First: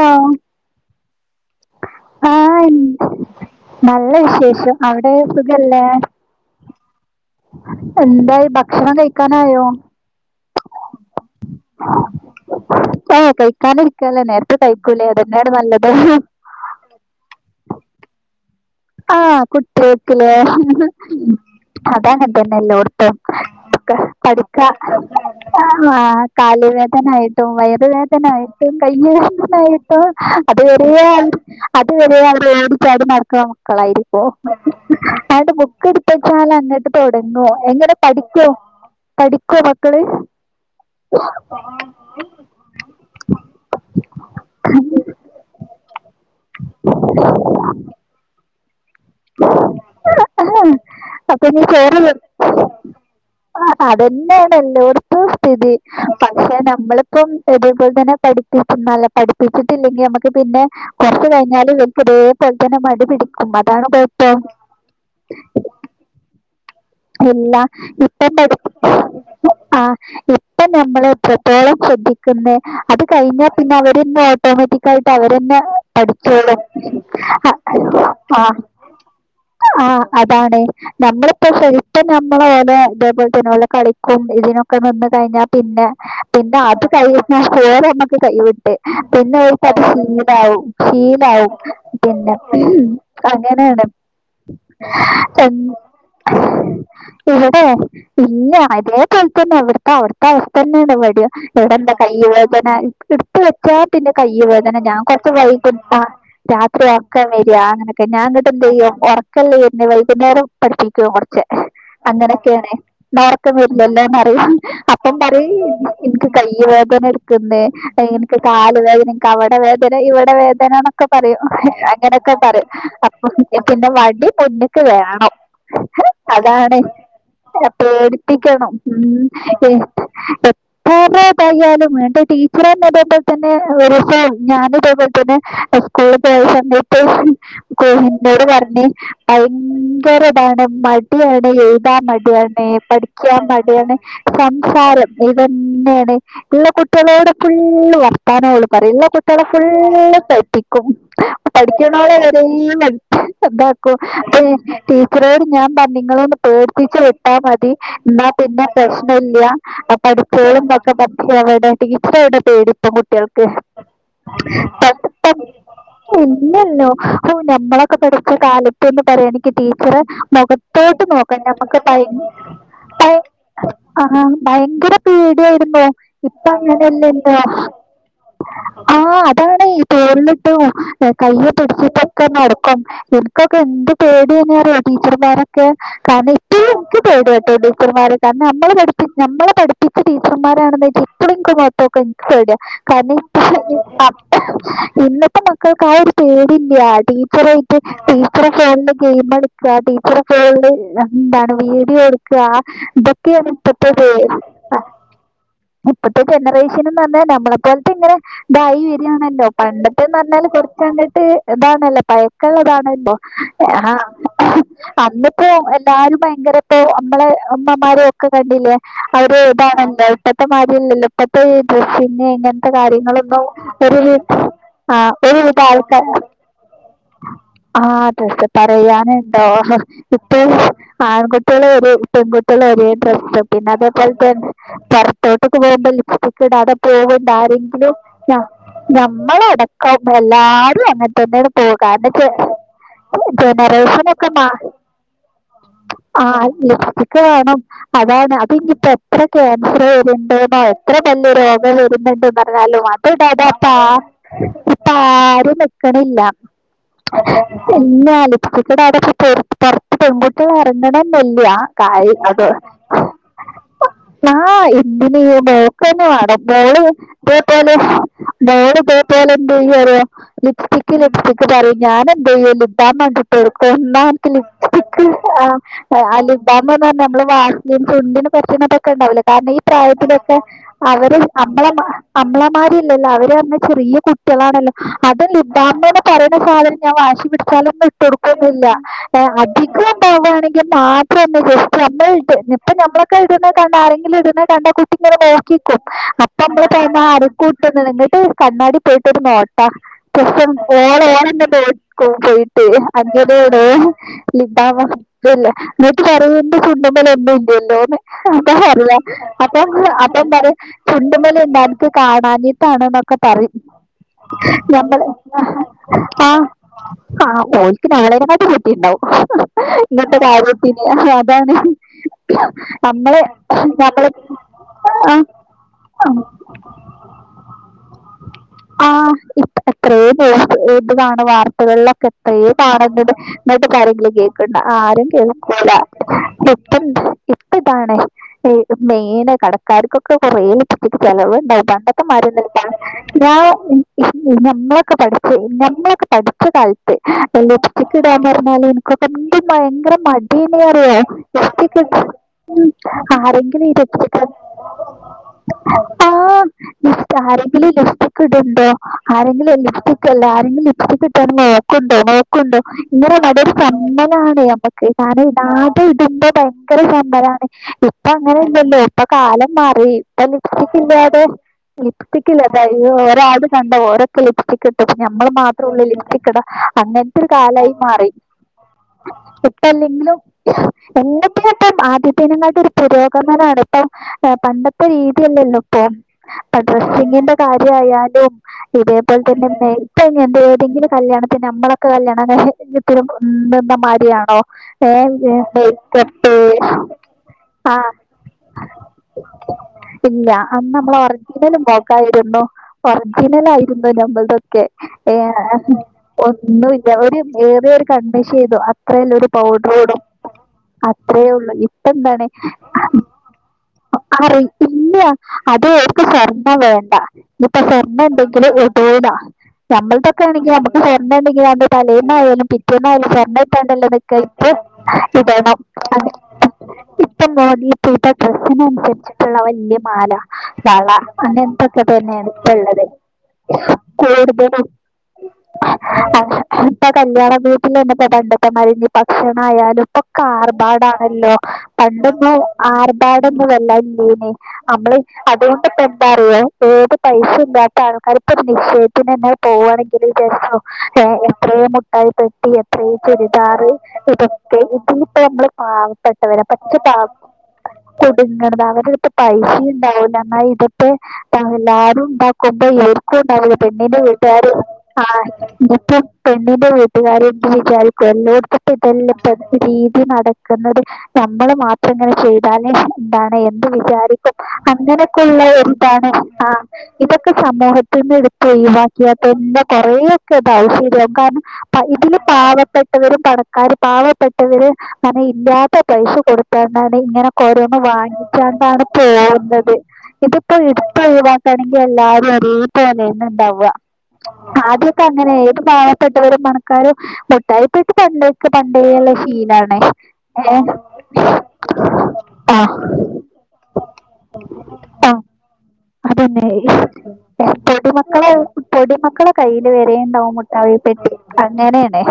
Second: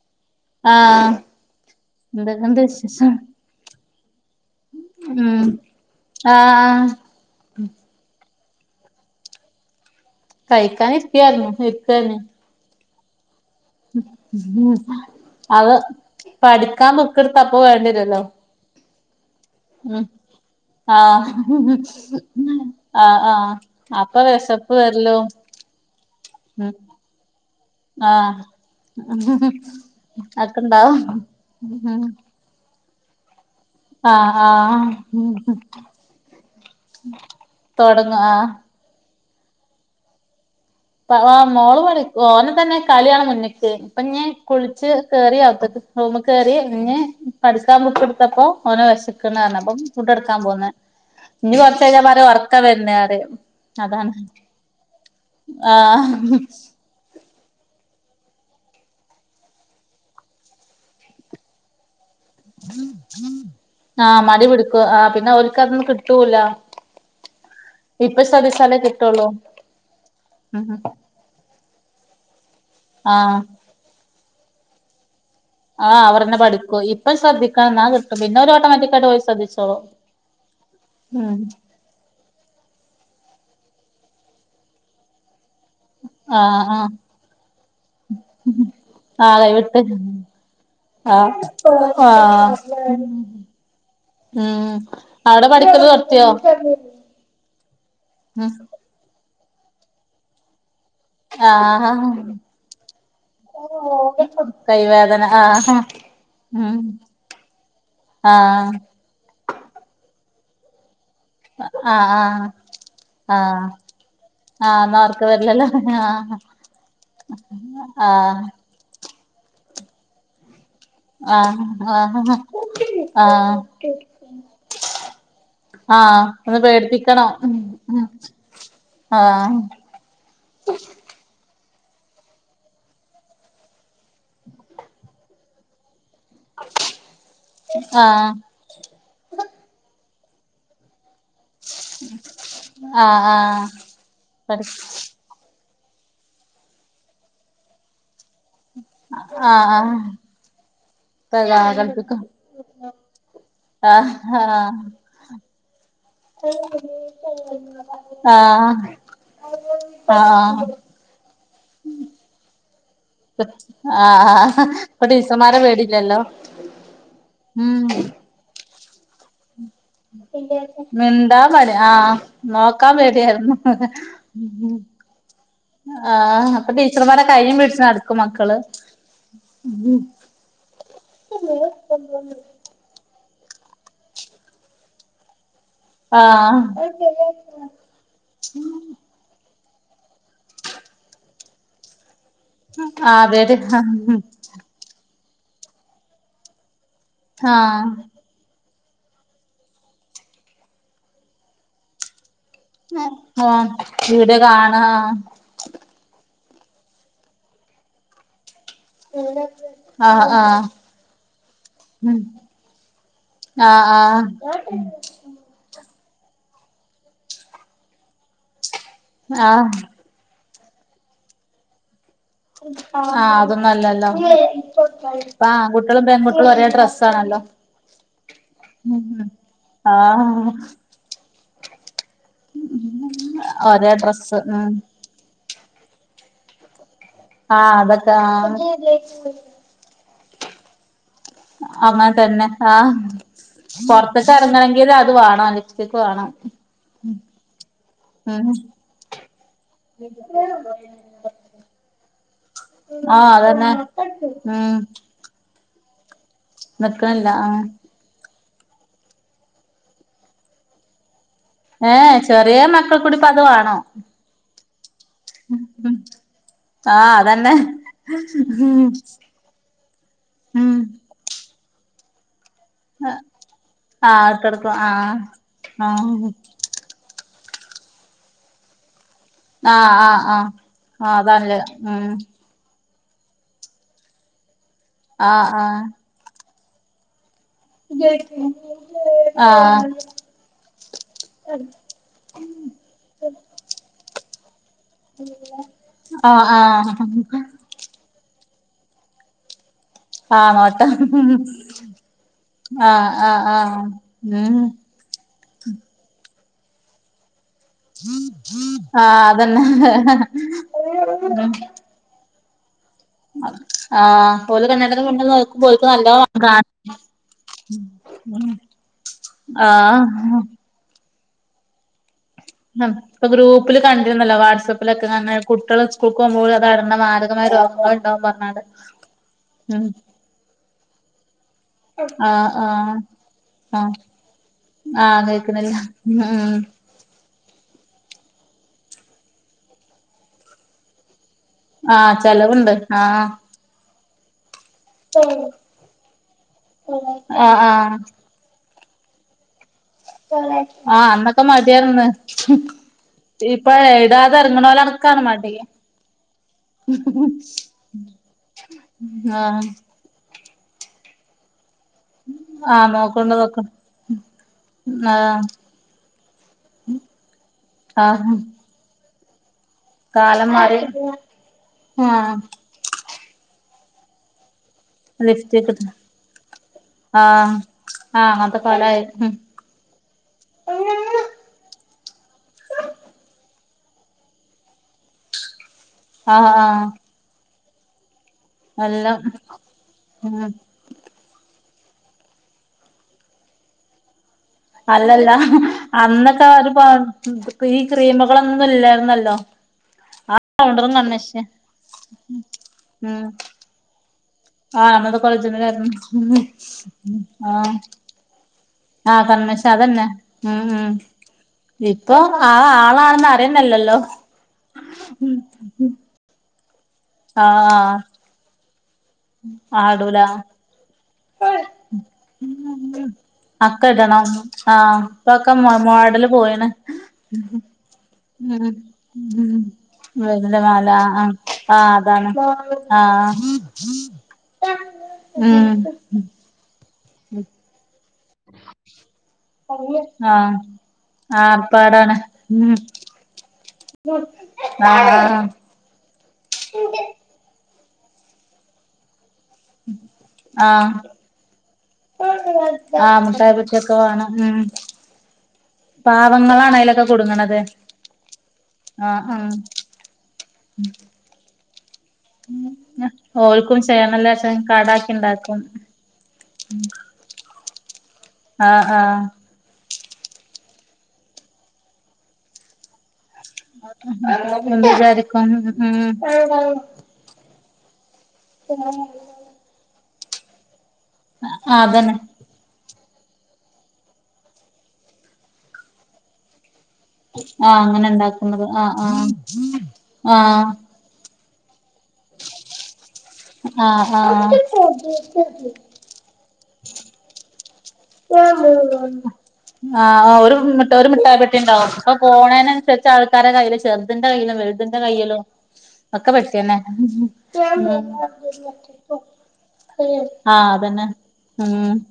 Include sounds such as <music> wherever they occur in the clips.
Hello ആഹ് എന്തൊക്കെ ഉണ്ട് എന്ത്- വിശേഷം നല്ല വിശേഷം അവിടെ ഉം സുഖല്ലേ ആഹ് എന്തായി ഭക്ഷണം കഴിക്കാനായോ? കഴിക്കാൻ ഇരിക്കാരുന്നു ഇരിക്കാണ് ആ ഓ കഴിക്കാനും ഇരിക്കല്ലെ നേരത്തെ ഉം കഴിക്കൂലേ അത്‌ തന്നെ യാണ് അത് നല്ലത് പഠിക്കാൻ ബുക്ക്‌ എടുത്താൽ അപ്പൊ വേണ്ടി വരുമല്ലോ. ആഹ് കുട്ടികൾക്ക് ലെ ഹ് ആഹ് അത് അങ്ങനെ തന്നെ എല്ലോടത്തും ആഹ് ആഹ് അപ്പൊ കിടക്ക വെശപ്പ് വരല്ലോ ഉം കാലുവേദന ആയിട്ടും വയർ വേദന ആഹ് ആയിട്ടും വേദനായിട്ടും കൈ വേദനായിട്ടുംഅത്‌ അക്കെണ്ടാവും വരെ അത്‌ വരെ പേടി ചാടി മറകാ മക്കളായിരിക്കും ആഹ് ആഹ് എന്നട്ട് ബുക്ക് എടുത്തുവെച്ചാല് അങ്ങട്ട് തൊടങ്ങും എങ്ങനെ തൊടങ്ങും പഠിക്കും ആഹ് പഠിക്കോ മക്കള് പ വാ മോള് പറയും ഓൻ ഇതന്നെ കളിയാണ് മുന്നക്ക് ഇപ്പൊന്നെ കുളിിച്ചച്ച് കേറ ആവത്ത് റൂമ കറി ഇ പഠിക്കാൻ ബുക്ക് എടുത്തപ്പോ ഓന് വിശക്കണ്ന്നറഞ്ഞു അപ്പം ഫുഡ് എടുക്കാൻ പോകുന്ന് അപ്പൊ ഞ്ഞി ഇനി ചോറ് കൊറച്ചായിഞ്ഞ വെ- പറിം ഒർക്കം വരണു പരിം ആ, അതാണ് അതന്നെയാണ് എല്ലോടത്തും സ്ഥിതി ആഹ് പക്ഷെ നമ്മള് ഇപ്പം അതേപോലെ തന്നെ പഠിപ്പല്ല പഠിപ്പിച്ചിട്ടില്ലെങ്കിൽ നമ്മുക്ക് പിന്നെ കുറച്ച് കഴിഞ്ഞാൽ ഇവർക്ക് ഇതേപോലെ തന്നെ മടി പിടിക്കും അതാണ് ആഹ് കുഴപ്പം. മടി പിടിക്കും ആ പിന്നെ ഓല്ക്കതൊന്നും കിട്ടൂല്ല ഇല്ല ഇപ്പോ പഠി ആ ഇപ്പം ഉം നമ്മള് എത്രത്തോളം ശ്രദ്ധിക്കുന്ന് അത് ആഹ് കഴിഞ്ഞ പിന്നെ അവരെന്നെ ഓട്ടോമാറ്റിക് ആയിട്ട് അവരന്നെ ആഹ് അവരെന്നെ പഠിക്കും ഇപ്പം ശ്രദ്ധിക്കണം ഇന്നാ കിട്ടും പിന്നെ <unintelligible> ഓല് ഓട്ടോമാറ്റിക്കായിട്ട് ഓല് ശ്രദ്ധിച്ചോളും ആ ആ അതാണ് ഉം നമ്മളിപ്പോ ശരിക്കും നമ്മളെ ഓനോ ഇതേപോലെ തന്നെ ഓല് കളിക്കും ഇതിനൊക്കെ നിന്ന് കഴിഞ്ഞാൽ പിന്നെ പിന്നെ ആഹ് അത് ആഹ് <unintelligible> നമ്മുക്ക് കൈവിട്ട് പിന്നെ ആഹ് അവർക്ക് കൈവിട്ട് ശീലാവും ആഹ് സീനാവും പിന്നെ ആഹ് അങ്ങനേണ് ഉം അവിടെ പഠിക്കല് തൊഡ്ത്തിയോ ഇവിടെ അതേപോലെ തന്നെ അവിടുത്തെ അവിടുത്തെ അവസ്ഥ തന്നെയാണ് ആഹ് വിടെന്താ കൈ്യ വേദന എടുത്ത് വെച്ചാ പിന്നെ കൈ വേദന ഞാൻ കൈവേദന കൊറച്ച വൈക ആഹ് ആ ഉം രാത്രി ഓർക്കം വരിയാ അങ്ങനെയൊക്കെ ഞാ ആഹ് അങ്ങട്ട്ന്തേയ്യ്യും <unintelligible> വൈകുന്നേരം പഠിപ്പിക്കുവോ കുറച്ച് ആഹ് ആഹ് അങ്ങനക്കേണ് ആഹ് <unintelligible> പറയും ആഹ് ന്നാ അപ്പം ഒർക്ക് പറയും വരില്ലല്ലോ എനിക്ക് ആഹ് പല്ല് വേദന എനിക്ക് കാല് വേദന എനിക്ക് അവിടെ വേദന ഇവിടെ വേദന പറയും ആഹ് ആഹ് ആഹ് അങ്ങനെയൊക്കെ പറയും അപ്പൊ ആഹ് പിന്നെ വടി മുന്ന്ക്ക് വേണം ആഹ് ഒന്ന് അതാണ് പേടിപ്പിക്കണം അപ്പേടുപ്പിക്കണം ഉം ആഹ് <unintelligible> ലും എന്റെ ടീച്ചർ <unintelligible> സ്കൂൾ പോയ സമയത്ത് ആഹ് <inaudible> ഭയങ്കര ഇതാണ് മടി എഴുതാൻ മുടിയാണ് ആഹ് പഠിക്കാൻ ആഹ് മടിയാണ് പഠി സംസാരം ഇതന്നേണ് ള്ള കുട്ട്യാളോട് ഫുള്ള് വർത്താനം ഓള് നല്ല കുട്ടികളെ ആഹ് ആഹ് ഫുള്ള് പിഴപ്പിക്കും പഠിക്കും പ്രകൽപ്പിക്കും <unintelligible> അതാക്കോ ആഹ് ആഹ് ടീച്ചറോട് ഞാൻ പറ ങ്ങളൊന്ന് പേടിപ്പി ച്ച് വിട്ടാ മതി ന്നാ പിന്നെ ആഹ് പ്രശ്നല്ല പഠിച്ചോളും ആഹ് <unintelligible> കുട്ടികൾക്ക് ആഹ് ഇപ്പൊ ടീച്ചർമാരെ പേടില്ലല്ലോ <unintelligible> ഇല്ലല്ലോ ഉം നമ്മളൊക്കെ പടി കാലത്തന്ന് പറയാ എനിക്ക് ടീച്ചറേ മുഖ <unintelligible> മിണ്ടാൻ മടി ആഹ് നോക്കാൻ പേടിയായിരുന്നു പേടിയായിരുന്നോ ഇപ്പ ആഹ് അപ്പൊ ടീച്ചർമാരെ അങ്ങനെയല്ലല്ലോ കയ്യും പിടിച്ച് നടക്കും മക്കള് ആ അതാണ് <inaudible> ഒപ്പം ഇനിക്കൊക്കെ എന്ത് പേടി തന്നെ അറിയോ ടീച്ചർമാരെ കാരണം <inaudible> ആഹ് എനിക്ക് പേടി കേട്ടോ ടീച്ചർമാരെ കാരണം നമ്മള് പഠിപ്പി നമ്മളെ പഠപ്പിച്ചടീച്ചർമാരാണെന്ന് ഇപ്പോളും എനിക്ക് പേടിയാ ആഹ് പേടി <unintelligible> ഇന്നത്തെ മക്കൾക്ക് ആ ഒരു പേടില്ല ടീച്ചർായിട്ട് ആഹ് <unintelligible> ടീച്ചറെ ഫോണിൽ എന്താണ് വീഡിയോ എടുക്കുക ഇതൊക്കെയാണ് ആഹ് ഇപ്പോഴത്തെ വീഡിയോ കാണാ ഇപ്പത്തെ ജനറേഷൻന്ന് പറഞ്ഞാ നമ്മളെ പോലത്തെ ഇങ്ങനെ തൈ വര്യാണല്ലോ പണ്ടത്തെന്ന് ആഹ് പറഞ്ഞാല് ആഹ് കുറച്ച അങ്ങട്ട് ഇതാണല്ലോ ഉം പയക്കള്ളതാണല്ലോ ആഹ് ആഹ ആഹ് ഇന്നിപ്പോ എല്ലാരും ഭയങ്കര ഇപ്പ നമ്മളെ അമ്മമാരും ഒക്കെ കണ്ടില്ലേ അവര് ആഹ് കാണണ്ടേ ഇപ്പോഴത്തെ മാരി അല്ലല്ലോ അല്ല പിന്നെ ഇങ്ങനത്തെ ആഹ് കാര്യങ്ങളൊന്നും അതൊന്നും ഒരു അല്ലല്ലോ ആ ഇപ്പ ഒരുവിധം ആൺകുട്ടികളും ആൾക്കാര പെൺകുട്ടികളും ഒരേ ഡ്രസ്സാണല്ലോ ആ അതെെ ജസ്റ്റ് പറയാണ് ഹ ഇപ്പൊ ആഹ് ആൺകുട്ടികള ഒര പെൺകുട്ടികള ഒരേ ഡ്ര പിന്നെ ഒരേ അതേപോലെ ഡ്രസ്സ് തന്ന ഉം പത്തോട്ട <unintelligible> പോകുമ്പോ ലിപ്സ്റ്റിക് ഇടാതെ പോകണ്ട ആഹ് ആരെങ്കിലും അതൊക്കെ ഞാ ആഹ് നമ്മളാട <unintelligible> എല്ലാവരും അങ്ങന് <unintelligible> കാരണം അങ്ങനെ തന്നെ ആഹ് ജനറേഷൻ ഒക്കെ പൊറത്ത്ക്ക് മാ എറങ്ങണെങ്കില് അത് വാണച്ചു ആ ലിപ്സ്റ്റിക്ക് വേണം അതാണ് ഉം അതി ഇനിയിപ്പോ എത്ര ക്യാൻസർ വരേണ്ട എത്ര വല്യ രോഗം വരുന്നുണ്ട് പറഞ്ഞാലോ ആഹ് അതിടാതെ ഇപ്പ അതന്നെ ഉം ഇപ്പാരും <unintelligible> കടില്ല നിക്കളല്ല ആ പിന്നെ <inaudible> പെൺകുട്ടികൾ എറങ്ങണെന്നില്ല. ഏഹ ചെറിയ മക്കൾക്കൂടിപ്പ അതുവാണോ ആഹ എന്തിന നോക്കന്ന അടമ്പോള് ആഹ് <inaudible> അതന്നെ ഉം ഉം ലിപ്സ്റ്റിക് ലിപ്സ്റ്റി <unintelligible> ഞാൻ <unintelligible> വേണ്ടിട്ട് <unintelligible> ആഹ് ഇട്ടൊടുക്കും <unintelligible> ആഹ് ആ ആഹ് ലിപ് ബാംന്ന് പറഞ്ഞ <unintelligible> നമ്മള് വാ ചു ചുണ്ടിന് <unintelligible> ഉണ്ടാവില്ലേ. ഈ ആഹ് ആഹ് പ്രായത്തിലൊക്കെ ആഹ് ആഹ് അവരും അതാണല്ലേ അവര്ളമാ ഉം ക്ക് ഇല്ലല്ലോ അവര് ചെറിയ കുട്ടികളാണല്ലോ അതും ലിപ് ആഹ് ആഹ് ബാംന്ന് പറയുന്ന സാധനം ഞാൻ വാശി പിടി സ്ഥലം വിട്ട് കൊടുക്കൊന്നുല്ല, ഏ അധികം ആഹ് ഇണ്ടവുകയാണെങ്കിൽ മാത്ര <unintelligible> നമ്മള് ഇപ്പൊ ഇപ്പ നമ്മളൊക്കെ ഇടുന്നേ കണ്ട ആരെങ്കിലും ഇടുന്നെ കണ്ട കു ട്ട് ഇങ്ങനെ നോക്കീക്കും അപ്പൊ ആഹ് അമ്മള് ആഹ് പറഞ്ഞാ ആരും കൂ <unintelligible> നിങ്ങട്ട് കണ്ണാടി പോയിട്ടൊരു നോട്ട ക്വസ്ത്യൻ ആഹ് നോട്ടം ഓള് ഓന ഇന്ന് ഇട്ട് ഓടിക്കും പോയിട്ട് ആഹ് ആഹ് അങ്ങനേണ് ആഹ് ലിപ്പ് ഉം ബാമ് <unintelligible> എന്നിട്ട് പറയും എന്റെ ചുണ്ടിന്മേൽ എന്തോ <unintelligible> അതാ പറയാ ആഹ് അതന്നെ അപൊം അപ്പൊം പറയും ചുണ്ടുമേല് ഉം ഇണ്ടാർ ട്ട് കാണാഞ്ഞീട്ടാണ്ന്നൊക്കെ പറയും ആഹ് ഓല് കണ്ണടച്ച് നമ്മള് മുന്നിൽ നോക്കുമ്പോ ഓൽക്ക് നല്ലോം ആഹ് കാണ ആഹ് അപ്പൊ ഓൾക്ക് <unintelligible> കിട്ടി ണ്ടാവും ഇങ്ങത്തെ ആഹ് കാര്യത്തിന് അതാണ് അഹ് നമ്മള് ഇപ്പൊ ഗ്രൂപ്പില് നമ്മള് കണ്ടിരുന്നല്ലോ വാട്സപ്പിലൊക്കെ ആ അങ്ങനെ കുട്ട്യള് സ്കൂൾക്ക് പോകുമ്പോൾ ഓര് അത് കാരണം മാരകമായ രോഗങ്ങള് <unintelligible> പറഞ്ഞാണ്ട് ഉം എത്രേ പേ വീട്ടി കാണണ വാർത്തകളിലൊക്കെ എത്രേ ആഹ് ആഹ് ആഹ് <unintelligible> <unintelligible> കേക്കണ്ട ആരും ആഹ് കേൾക്കൂല കേൾക്കണില്ല ഉം ലിപ്സ്റ്റി ഇപ്പ ഇതാണെ ഏത് മെയിന് കടക്കാർക്കൊക്കെ കൊറേ ലിപ്സ്റ്റിക്ക് ചെലവുണ്ടേ ആഹ് ചെലവുണ്ട് <unintelligible> ആഹ് ഞാ ഉം നമ്മളൊക്കെ പഠിച്ച് ഞമ്മളൊക്കെ പഠിച്ച കാലത്ത് ആഹ് ലിപ്സ്റ്റിക്ക് ആഹ് പറഞ്ഞാല് നിക്ക് മിണ്ട എര <unintelligible> മടീന്ന് പറയോ ആഹ് അന്നൊക്കെ ലിപ്സ്റ്റിക്ക് മടിയാർന്ന് ആരെങ്കിലും ഇപ്പ ഈ ലിപ്സ്റ്റിക്ക് എഴുതാതെ ഇറങ്ങണോലടക്കാണ് മടി ആഹ് ലിപ്സ് ആരെങ്കിലും ലിപ്സ്റ്റിക്ക് ഇടുണ്ടോ ആരെങ്കിലും ആഹ് ലിപ്സ്റ്റി എല്ലാരങ്കിലും ഇപ്പ കിട്ടും നോക്കുണ്ടോ നോ ആഹ് ഇങ്ങനെ നോക്കണ്ട് അതൊരു നോക്കണ്ട് ചമ്മലാണ് നമ്മക്ക് കാരണം ആഹ് ഇടാതെ ഇടുമ്പോ ഭയങ്കര ചമ്മലാണ് ഇപ്പൊ ആഹ് അങ്ങനെ ഇല്ലല്ലോ ഇപ്പൊ കാലം മാറി അ കാലം മാറി ലിഫ്റ്റിക്കില്ല അതൊ ലിഫ്റ്റി ആഹ് ക്കില്ല അതാണ് ഒരാള് കണ്ട ഓരൊക്കെ ലിഫ്റ്റിക്ക് ഇട്ട് ഇനി നമ്മൾ മാത്രമേ ലിഫ്റ്റൊക്കെ ഉള്ളു ഇട്ട് ലിഫ്റ്റിക്കിട അങ്ങനത്തൊരു ആഹ് കാലവും മാറി ആഹ് അങ്ങനത്തെ കാലായി ഉം എന്നല്ലെങ്കിലും <unintelligible> ആദ്യത്തെനെക്കാട്ടിലും പുരോഗമനമാണ് ഇപ്പൊ പണ്ടത്തെ രീതിയല്ലല്ലോ ആഹ് ഇപ്പൊ ആഹ് ഡ്രസ്സിങ്ങിന്റെ കാര്യയാലും. എല്ലാം ഇതേപോലെ തന്നെപ്പ ഉം ഏതെങ്കിലും കല്യാണത്തിന് നമ്മളൊക്കെ ല്ല <unintelligible> മാതിരിയാണോ? അല്ലല്ല ഏഹ് മേക്കപ്പ് അന്നൊക്കെ ഈ ആഹ് ക്രീമ്കളൊന്നും ഇല്ലായിരുന്നല്ലോ ഇല്ല ആ അന്ന് പൗഡറും നമ്മൾ കൺമഷിയും ഒറിജിനൽ മൊഗായിരുന്നു ഉം ഒറിജിനൽ ആയിരൂന്നു നമ്മളുടെ ആഹ് ഏ നമ്മളത് കോളേജിലായിരുന്നു ഒന്നുല്ല ഒരു ഏറിയ ആഹ് ഒരു കണ്മഷി എയ്തും അ അത്രല്ല ആഹ് ഒരു കൺമഷി പൗഡറും ഇടും അതന്നെ ഉം ഉം അത്രയേ ഉള്ളു ഇപ്പൊ ഇപ്പന്താണ്? ആ ആളാണെന്ന് അറിയുന്നല്ലല്ലോ അറിയില്ല അത് അവർക്ക് സ്വർണം വേണ്ട ഇപ്പൊ ആഹ് സ്വർണ്ണം ഉണ്ടെങ്കിൽ ഇടൂല നമ്മൾ ആടൂല ഇതൊക്കെയാണെങ്കിൽ നമുക്ക് സ്വർണ്ണണ്ടെങ്കിൽ തവുമ്പൊ തലേന്നായാലും പിറ്റേന്നായാലും സ്വർണ്ണട്ടാണ്ടല്ലോ അക്ക ഇടണം നിക്കപ്പ ഇടണം മാ പോയാണ് ഉം ഡ്രസ്സിനനുസരിച്ചിട്ടുള്ള ഉം വലിയ മാല വല്യ മാല വള ആഹ് അങ്ങനത്തൊക്കെ ആഹ് അതാണ് തന്നെയാണ് ഇപ്പൊ ഉള്ളത് ആഹ് കൂടുതലും ഉം. ഇപ്പൊ കല്യാണ വീട്ടിലന്നെ <unintelligible> ഭക്ഷണയാലും ഇപ്പൊ ക്കെ ആഹ് ആർഭാടാണല്ലോ ആർപ്പാടാണ് പണ്ടൊന്നും ഉം ആർഭാടൊന്നും വല്ലാദേ ഇല്ലെനി. നമ്മള് ആഹ് അതുകൊണ്ടിപ്പോ എന്താറിയൊ ഏത് പൈസ ഉണ്ടാ ആൾക്കാര് ഇപ്പോ നിശ്ചയത്തിനന്നെ പോവാണെങ്കിൽ ആഹ് <unintelligible> എ എത്രെ മുട്ടായി പെട്ടി എത്രെ ആഹ് മുട്ടായി ചുരിദാറ് പെട്ടിയൊക്കെ വേണം ഉം ഇതൊക്കെ ഇതിപ്പോ നമ്മ ആപാവപ്പെട്ടവര് പാവങ്ങളാണ് പച്ചപാവ അയിലൊക്കെ കുടുങ്ങണത് കുടുങ്ങുണത് അവരെ അടുത്ത് ആഹ് ആഹ് പൈസിം ഇണ്ടാവൂല എന്നാൽ ഇതറ്റെ എല്ലാരും ണ്ടാ <unintelligible> ഓൽക്കും പെണ്ണിന്റെ വീട്ടുകാർ ചെയ്യണല്ലാച്ച കടാക്കി ആഹ് ഇണ്ടാക്കും പെണ്ണിന്റെ വീട്ടുകാര് <inaudible> വിചാരിക്കും എല്ലോടത്തിപ്പൊ ആഹ് ഇതന്നെ രീതി നടക്കുന്നത് നമ്മള് മാത്രം ഇങ്ങനെ ചെയ്താലേ ന്താണ്- എന്ത് വിചാരിക്കും ആഹ് എന്ത് അങ്ങനൊക്കെള്ള വിചാരിക്കും ഒരു ഉം ഇതാണ് ആഹ് ഇന്നത്തെ സമൂഹത്തിൽ നിന്ന് ഇതൊക്ക ഒഴിവാക്കിയാ തന്നെ കൊറെേയൊക്കെ <inaudible> ശരിയാവും കാരണം അതന്നെ ഇതിലെ പാവതെ വര് പണക്കാര് പാവപ്പെട്ടവര് ഇല്ലാത്ത പൈസ കൊടു <inaudible> ഇങ്ങനെ ഒക്കെ ഓരോന്ന് ആഹ് അങ്ങനെ ഇണ്ടാക്കുന്നത് വാങ്ങിചാണ്ടാണ് ആഹ് ആഹ് പോകുന്നത് ഇതിപ്പോ ഇ <unintelligible> <unintelligible> ഇണ്ടാവാ ആഹ് ആഹ് ആദ്യൊക്കെ അങ്ങനെ ഏത് മ <unintelligible> പണക്കാരും മുട്ടായി ക്ക് പണ്ടക്കെ പണ്ടേള്ള ശീലാണ് ആഹ് ഏഹ്- ഫോണിന് അനുസരിച്ച് ആൾക്കാരെ കയ്യിലും ചെറുതിന്റെ കൈയിലും വലുതിന്റെ ആ കൈയിലും ഒക്കെ അതന്നെ പഠിച്ച ന് ഏ, പൊടിമക്കളെ പൊടിമക്കളെ കയ്യിൽ വരെ ഉം ഉണ്ടാവും ആഹ് മുട്ടായി തന്നെ പെട്ടി ഉം അങ്ങനെയാണ്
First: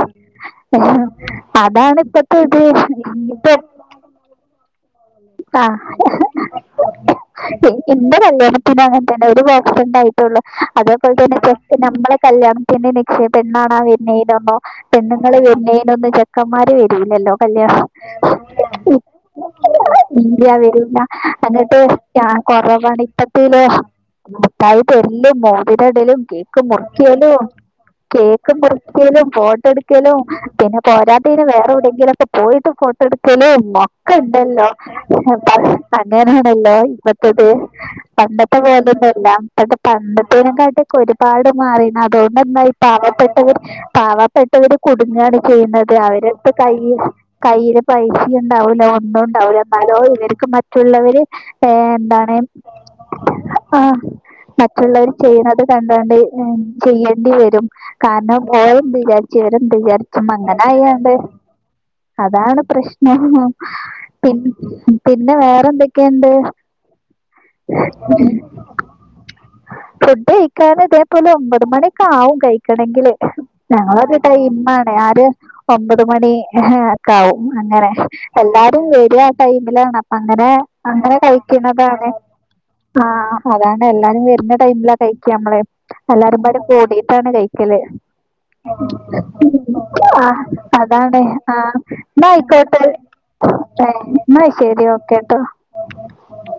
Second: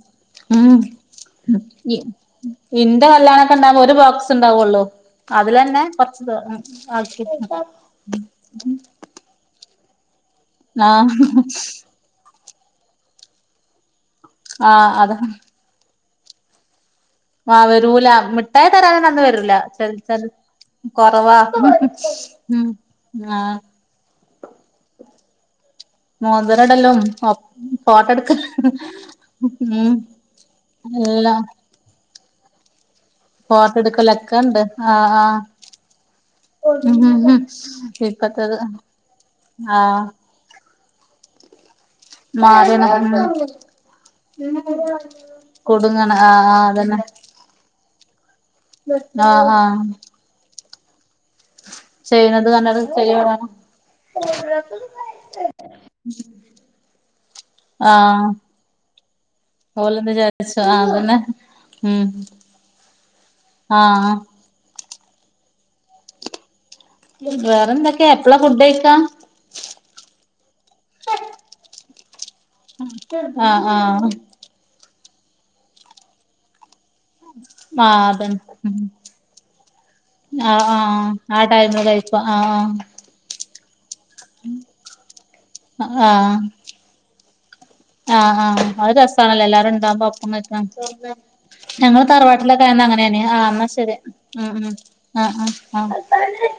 ഉം അതാണ് ഇപ്പത്തെ ഇത് ഇന്റെ കല്യാണക്കെ ഇപ്പൊ ഉണ്ടാവുമ്പോ ഒരു ബോക്സ് ഉണ്ടാവോള്ളോ അതിലന്നെ ആഹ് കൊർച്ച് ത്ഉം എന്റെ കല്യാണത്തിന് <unintelligible> അങ്ങനെ ഒരു <unintelligible> അതേപോലെ ആഹ് തന്നെ നമ്മളെ കല്യാണത്തിന്റെ നിക്ഷേപം എന്നാണ് ആ <unintelligible> ആഹ് അതാ പെണ്ണുങ്ങള് വര്നെനൊന്നും ചെക്കന്മാര് വരൂല്ലല്ലോ? ആഹ് വരൂല മിഠായി തരാനന്നെ അന്ന് വരൂല്ല. ഇല്ല്യ വരൂല അന്നത്തെ ആഹ് ഉം കുറവാണ് ആഹ് ഇപ്പത്തെ- മുട്ടായി തര്ല് മോതിരടല് കേക്ക് മോതിരം ഇടലും മുർക്കിയലും ഫോട്ടോ എടുക്കൽ കേക്ക് മുറി ഫോട്ടോ ഉം എടുക്കലും പിന്നെ എല്ലാം പോരാത്തെന് വേറെ എവിടെങ്കിലൊക്കെ പോയിട്ട് ഫോ ഫോട്ടോ എടുക്കലൊക്കെ ഉണ്ട് കൊടുക്കലുംമൊക്കണ്ടല്ലോ ആഹ് ആഹ് അങ്ങനെണല്ലോ ഉം ഉം ഉം ഇപ്പത്തത് ഇപ്പത്തത് പണ്ടത്തെ പോലൊന്നുല്ല ഇപ്പത്തെ ആഹ് പണ്ടേ <unintelligible> ഒരുപാട് മാറി അതോണ്ട് എന്തായി മാറിണ് ഉം പാവപ്പെട്ടവര് പാവപ്പെട്ടവര് കുടുങ്ങാണ് ചെയ്യുന്നത് കുടുങ്ങണ് ആഹ് അവരട്ത്ത് ആഹ് കൈ അതന്നെ കയ്യില് പൈസ ഉണ്ടാവൂല ഒന്നും ആഹ് ഉണ്ടാവൂല ആഹ് ഇവർക്ക് മറ്റുള്ളവര് ഏഹ് എന്താണ് ചെയ്യണത് കണ്ടത് ചെയ്യ ആഹ് മറ്റുള്ളവർ ചെയ്യുന്നത് കണ്ടാണ്ട് ചെയ്യേണ്ടി വരും ആഹ് കാരണം ഓരും വിചാരിച്ചു രും ഓലെന്ത് വിചാരിച്ചും വിചാരിച്ചു അങ്ങനെ ആഹ് ആയണ്ട് അതന്നെ ഉം അതാണ് പ്രശ്നം ആഹ് <unintelligible> പിന്നെ വേറെ എന്തൊക്കെയുണ്ട് വേറെ എന്തൊക്കെയാ എപ്പളാ ഫുഡ് കഴക്കാ ഫുഡ് കഴിക്കാനൻ ഇതേപോലെ ഒമ്പത് മണിയക്കെ ആകും കഴിക്കണെങ്കില് ആഹ് ആഹ് ഞങ്ങളൊരു ടൈം ആണ് ആര് ഒമ്പത് മണി <unintelligible> ക്കാവും അങ്ങെനെ ആഹ് അതന്നെ എല്ലാരും കേക്ക് ആടൈമിലാണ് അപ്പ അങ്ങനെ ആഹ് ആഹ് അങ്ങനെ ആ ടൈമില് കഴിക്കുന്നതാണ് കഴിക്കും ആഹ് ആഹ അതാണ് എല്ലാരും വരുന്ന ടൈമിലാ കഴിക്ക നമ്മളെ ആഹ് എല്ലാരും ആഹ് കുടിട്ടാണ് കഴിക്കല് ആഹ് ആഹ് അത് രസാണല്ലോ എല്ലാരും ഉണ്ടാവുമ്പോ ആ ഒപ്പം കഴിക്കാൻ അതാണ് ആഹ് ഞങ്ങള് തറവാട്ടിലൊക്കെ എന്നയിക്കോട്ടെ ആയന്ന് അങ്ങനെയാണ് ആഹ് എന്നാ ശരി എന്ന ഉം ഉം ശരി ആഹ് ഓക്കെട്ടോ ആഹ് ആഹ് <unintelligible>